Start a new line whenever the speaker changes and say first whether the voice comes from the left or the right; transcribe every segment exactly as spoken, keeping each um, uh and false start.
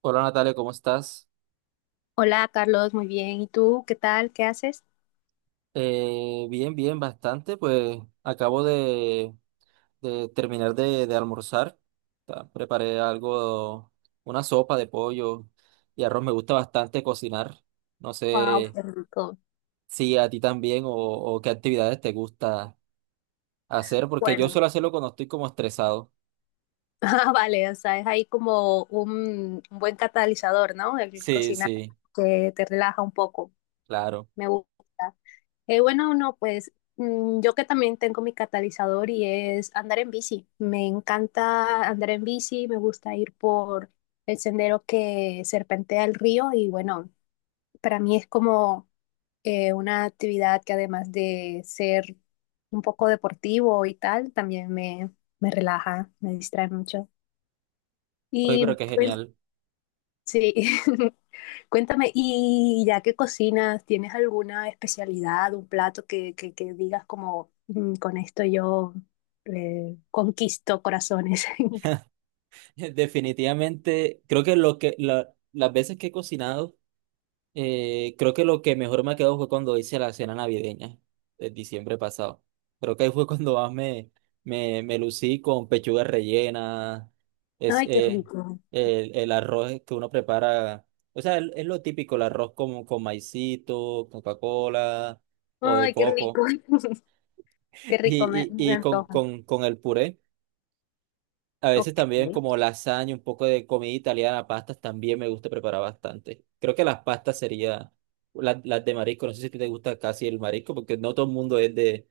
right: Hola Natalia, ¿cómo estás?
left: Hola Carlos, muy bien. ¿Y tú qué tal? ¿Qué haces?
right: Eh, bien, bien, bastante. Pues acabo de, de terminar de, de almorzar. Ta- Preparé algo, una sopa de pollo y arroz. Me gusta bastante cocinar. No
left: Wow,
right: sé
left: qué rico.
right: si a ti también o, o qué actividades te gusta hacer, porque yo
left: Bueno,
right: suelo hacerlo cuando estoy como estresado.
left: ah, vale, o sea, es ahí como un, un buen catalizador, ¿no? El
right: Sí,
left: cocinar
right: sí,
left: que te relaja un poco.
right: claro.
left: Me gusta. Eh, bueno, no, pues mm, yo que también tengo mi catalizador y es andar en bici. Me encanta andar en bici, me gusta ir por el sendero que serpentea el río y bueno, para mí es como eh, una actividad que además de ser un poco deportivo y tal, también me, me relaja, me distrae mucho.
right: Oye,
left: Y
right: pero qué
left: pues
right: genial.
left: sí, cuéntame, y ya que cocinas, ¿tienes alguna especialidad, un plato que, que, que digas como "Mm, con esto yo eh, conquisto corazones?"
right: Definitivamente, creo que lo que la- las veces que he cocinado. Eh, creo que lo que mejor me quedó fue cuando hice la cena navideña de diciembre pasado. Creo que ahí fue cuando más me, me, me lucí con pechuga rellena, es,
left: Ay, qué
right: eh,
left: rico.
right: el, el arroz que uno prepara. O sea, el- es lo típico, el arroz con, con maicito, Coca-Cola o de
left: Ay, qué
right: coco
left: rico. Qué rico, me,
right: y, y,
left: me
right: y con,
left: antoja.
right: con, con el puré. A
left: Ok.
right: veces también como lasaña, un poco de comida italiana, pastas también me gusta preparar bastante. Creo que las pastas sería las, las de marisco. No sé si a ti te gusta casi el marisco, porque no todo el mundo es de,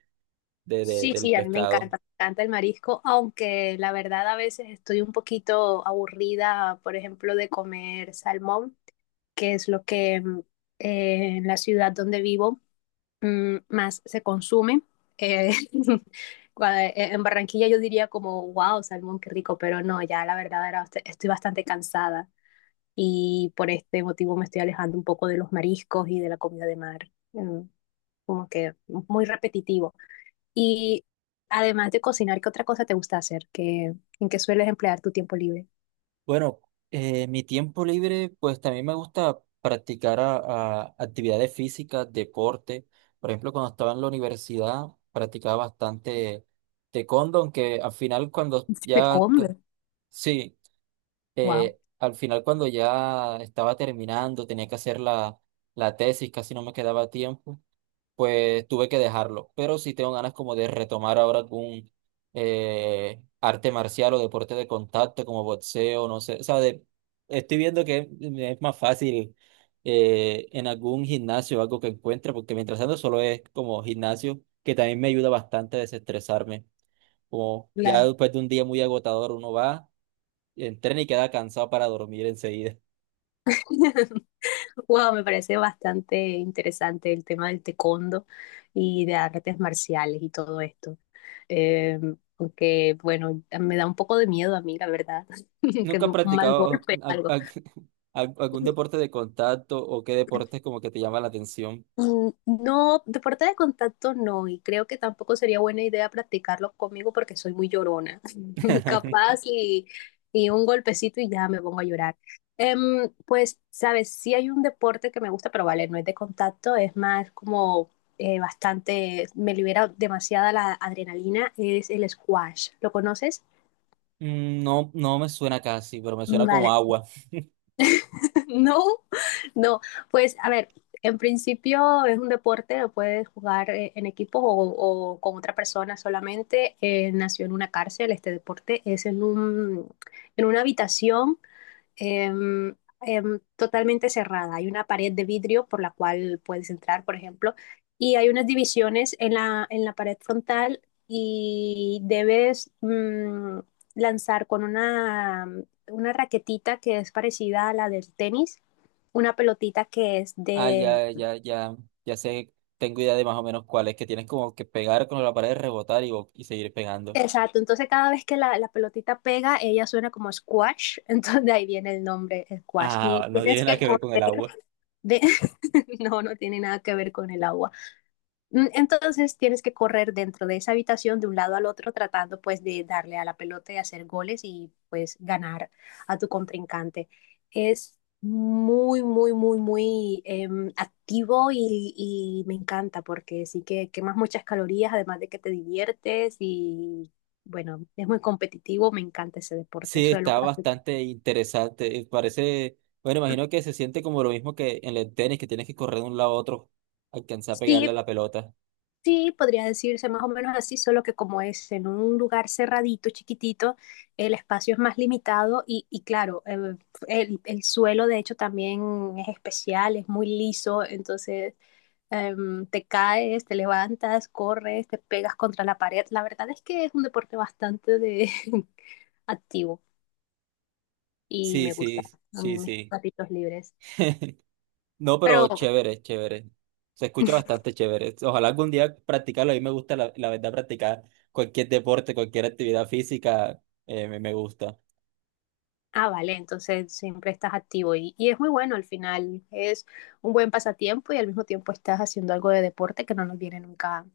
right: de, de-
left: Sí,
right: del
left: sí, a mí me
right: pescado.
left: encanta, me encanta el marisco, aunque la verdad a veces estoy un poquito aburrida, por ejemplo, de comer salmón, que es lo que mm, eh, en la ciudad donde vivo mm, más se consume. Eh, cua- eh, en Barranquilla yo diría como, wow, salmón, qué rico, pero no, ya la verdad era, bast- estoy bastante cansada y por este motivo me estoy alejando un poco de los mariscos y de la comida de mar. Mm, como que muy repetitivo. Y además de cocinar, ¿qué otra cosa te gusta hacer? ¿Qué, en qué sueles emplear tu tiempo libre?
right: Bueno, eh, mi tiempo libre, pues también me gusta practicar a- a actividades físicas, deporte. Por ejemplo, cuando estaba en la universidad, practicaba bastante taekwondo, aunque al final cuando
left: De
right: ya, co-
left: comer.
right: sí,
left: Wow.
right: eh, al final cuando ya estaba terminando, tenía que hacer la, la tesis, casi no me quedaba tiempo, pues tuve que dejarlo. Pero sí tengo ganas como de retomar ahora algún eh, arte marcial o deporte de contacto como boxeo, no sé. O sea, de- estoy viendo que me es más fácil eh, en algún gimnasio o algo que encuentre, porque mientras tanto solo es como gimnasio, que también me ayuda bastante a desestresarme. Como ya
left: La...
right: después de un día muy agotador uno va. Entrena y queda cansado para dormir enseguida.
left: Wow, me parece bastante interesante el tema del taekwondo y de artes marciales y todo esto. Eh, aunque, bueno, me da un poco de miedo a mí, la verdad, que
right: ¿Nunca has
left: un mal
right: practicado
left: golpe,
right: a-
left: algo.
right: a- al- algún deporte de contacto o qué deportes como que te llama la atención?
left: Mm, no, deporte de contacto no, y creo que tampoco sería buena idea practicarlo conmigo porque soy muy llorona, capaz y, y un golpecito y ya me pongo a llorar. Em, pues, sabes, sí hay un deporte que me gusta, pero vale, no es de contacto, es más como eh, bastante, me libera demasiada la adrenalina, es el squash. ¿Lo conoces?
right: Mm, no, no me suena casi, pero me suena como
left: Vale,
right: agua.
left: no, no, pues a ver, en principio es un deporte, lo puedes jugar eh, en equipo o, o con otra persona solamente. Eh, nació en una cárcel, este deporte es en un, en una habitación em, em, totalmente cerrada. Hay una pared de vidrio por la cual puedes entrar, por ejemplo, y hay unas divisiones en la, en la pared frontal y debes mm, lanzar con una, una raquetita que es parecida a la del tenis una pelotita que es
right: Ah,
left: de...
right: ya, ya, ya, ya sé, tengo idea de más o menos cuál es, que tienes como que pegar con la pared, rebotar y, bo- y seguir pegando.
left: Exacto, entonces cada vez que la, la pelotita pega, ella suena como squash, entonces de ahí viene el nombre squash. Y
right: Ah, no tiene
left: tienes
right: nada
left: que
right: que ver con el
left: correr
right: agua.
left: de... No, no tiene nada que ver con el agua. Mm, entonces tienes que correr dentro de esa habitación de un lado al otro tratando pues de darle a la pelota y hacer goles y pues ganar a tu contrincante. Es muy, muy, muy, muy em, activo y, y me encanta porque sí que quemas muchas calorías, además de que te diviertes y bueno, es muy competitivo, me encanta ese deporte,
right: Sí,
left: eso es lo
right: está
left: que hace
right: bastante
left: que...
right: interesante. eh, Parece, bueno, imagino que se siente como lo mismo que en el tenis, que tienes que correr de un lado a otro, alcanzar a pegarle
left: Sí,
right: a la pelota.
left: sí, podría decirse más o menos así, solo que como es en un lugar cerradito, chiquitito, el espacio es más limitado y, y claro, eh, el, el, suelo de hecho también es especial, es muy liso, entonces eh, te caes, te levantas, corres, te pegas contra la pared. La verdad es que es un deporte bastante de activo y
right: Sí,
left: me gusta
right: sí, sí,
left: en mis
right: sí.
left: ratitos libres.
right: No, pero
left: Pero
right: chévere, chévere. Se escucha bastante chévere. Ojalá algún día practicarlo. A mí me gusta, la, la verdad, practicar cualquier deporte, cualquier actividad física, eh, me, me gusta.
left: ah, vale, entonces siempre estás activo y, y es muy bueno al final, es un buen pasatiempo y al mismo tiempo estás haciendo algo de deporte que no nos viene nunca,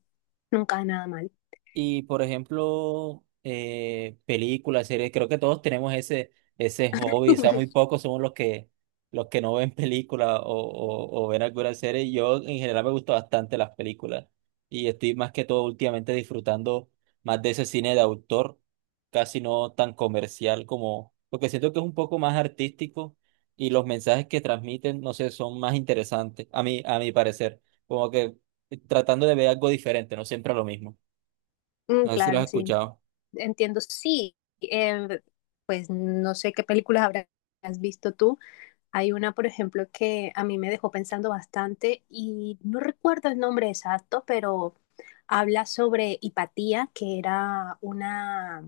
left: nunca nada mal.
right: Y por ejemplo, eh, películas, series, creo que todos tenemos ese, ese hobby, o sea, muy pocos somos los que, los que no ven películas o, o, o ven alguna serie. Yo en general me gustan bastante las películas y estoy más que todo últimamente disfrutando más de ese cine de autor, casi no tan comercial como, porque siento que es un poco más artístico y los mensajes que transmiten, no sé, son más interesantes, a mí, a mi parecer, como que eh, tratando de ver algo diferente, no siempre lo mismo.
left: Mm,
right: No sé si lo has
left: claro, sí,
right: escuchado.
left: entiendo, sí, eh, pues no sé qué películas habrás visto tú. Hay una, por ejemplo, que a mí me dejó pensando bastante y no recuerdo el nombre exacto, pero habla sobre Hipatía, que era una,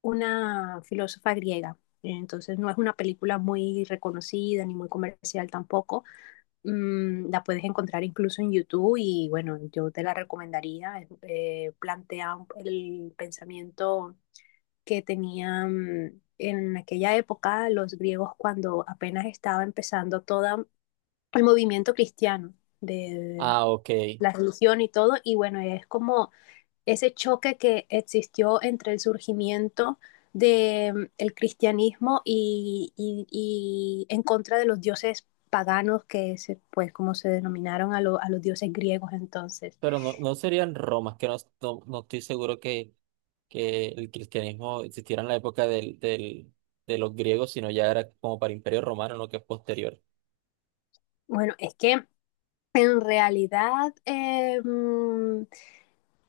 left: una filósofa griega. Entonces no es una película muy reconocida ni muy comercial tampoco. Mm, la puedes encontrar incluso en YouTube y bueno, yo te la recomendaría. Eh, plantea el pensamiento que tenían en aquella época los griegos cuando apenas estaba empezando todo el movimiento cristiano de
right: Ah, ok.
left: la religión y todo. Y bueno, es como ese choque que existió entre el surgimiento del el cristianismo y, y, y, en contra de los dioses paganos, que se, pues como se denominaron a, lo, a los dioses griegos entonces.
right: Pero no, no serían romas, que no, no, no estoy seguro que, que el cristianismo existiera en la época del, del, de los griegos, sino ya era como para Imperio Romano, lo que es posterior.
left: Bueno, es que en realidad eh, mm,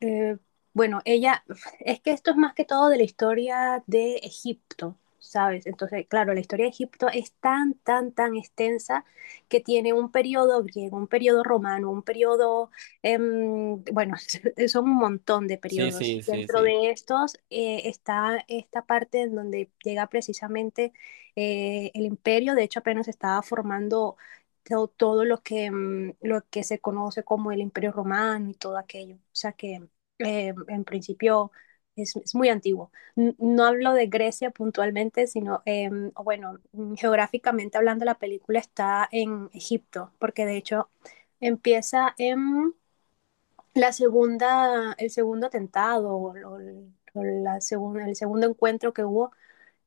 left: Eh, bueno, ella, es que esto es más que todo de la historia de Egipto, ¿sabes? Entonces, claro, la historia de Egipto es tan, tan, tan extensa que tiene un periodo griego, un periodo romano, un periodo, em, bueno, son un montón de
right: Sí,
left: periodos.
right: sí,
left: Y
right: sí,
left: dentro
right: sí.
left: de estos eh, está esta parte en donde llega precisamente eh, el imperio, de hecho apenas estaba formando to- todo, lo que, em, lo que se conoce como el imperio romano y todo aquello. O sea que eh, en principio es, es muy antiguo. N- No hablo de Grecia puntualmente, sino, eh, o bueno, geográficamente hablando, la película está en Egipto, porque de hecho empieza en la segunda, el segundo atentado o, o- o la segunda, el segundo encuentro que hubo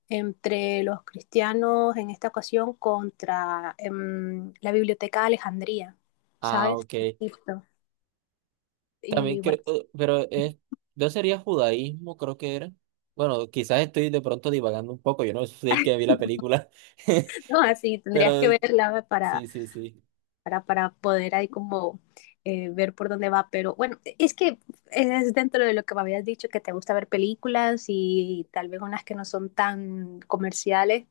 left: entre los cristianos en esta ocasión contra em, la Biblioteca de Alejandría,
right: Ah,
left: ¿sabes?
right: ok.
left: Egipto.
right: También
left: Y
right: creo,
left: bueno,
right: eh, pero es, no sería judaísmo, creo que era. Bueno, quizás estoy de pronto divagando un poco, yo no sé que vi la película,
left: no, así tendrías que
right: pero
left: verla para,
right: sí, sí, sí.
left: para, para poder ahí como eh, ver por dónde va, pero bueno, es que es dentro de lo que me habías dicho, que te gusta ver películas y tal vez unas que no son tan comerciales,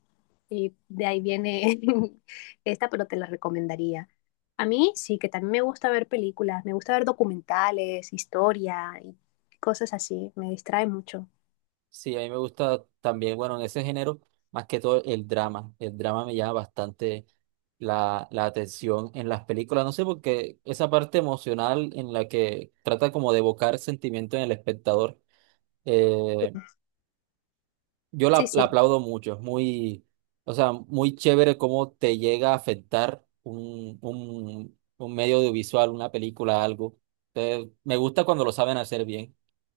left: y de ahí viene esta, pero te la recomendaría. A mí sí, que también me gusta ver películas, me gusta ver documentales, historia y cosas así, me distrae mucho.
right: Sí, a mí me gusta también, bueno, en ese género, más que todo el drama. El drama me llama bastante la, la atención en las películas. No sé, porque esa parte emocional en la que trata como de evocar sentimiento en el espectador, eh, yo
left: Sí,
right: la, la
left: sí,
right: aplaudo mucho. Es muy, o sea, muy chévere cómo te llega a afectar un, un, un medio audiovisual, una película, algo. Entonces, me gusta cuando lo saben hacer bien.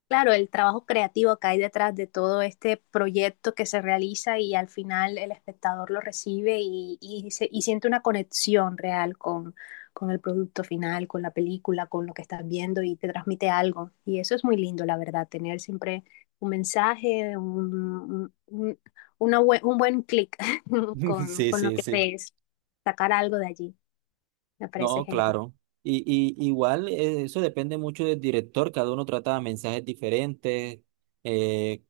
left: claro, el trabajo creativo que hay detrás de todo este proyecto que se realiza y al final el espectador lo recibe y, y, se- y siente una conexión real con, con el producto final, con la película, con lo que estás viendo y te transmite algo. Y eso es muy lindo, la verdad, tener siempre un mensaje, un, un- un- una bue- un buen clic con,
right: Sí,
left: con lo
right: sí,
left: que
right: sí.
left: ves, sacar algo de allí. Me parece
right: No,
left: genial.
right: claro. Y, y igual eh, eso depende mucho del director, cada uno trata mensajes diferentes, eh,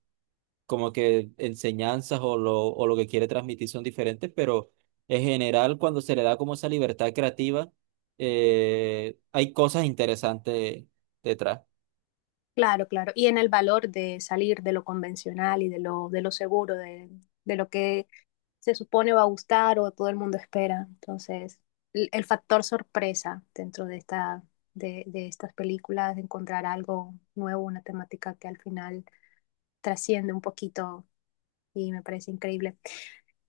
right: como que enseñanzas o lo, o lo que quiere transmitir son diferentes, pero en general cuando se le da como esa libertad creativa, eh, hay cosas interesantes detrás.
left: Claro, claro. Y en el valor de salir de lo convencional y de lo, de lo seguro, de, de lo que se supone va a gustar o todo el mundo espera. Entonces, el, el factor sorpresa dentro de esta, de, de estas películas, de encontrar algo nuevo, una temática que al final trasciende un poquito y me parece increíble.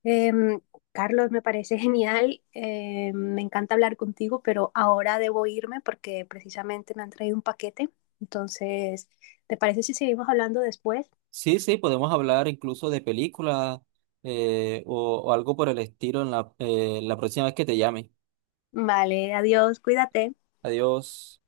left: Em, Carlos, me parece genial. Eh, me encanta hablar contigo, pero ahora debo irme porque precisamente me han traído un paquete. Entonces, ¿te parece si seguimos hablando después?
right: Sí, sí, podemos hablar incluso de películas eh, o, o algo por el estilo en la, eh, la próxima vez que te llame.
left: Vale, adiós, cuídate.
right: Adiós.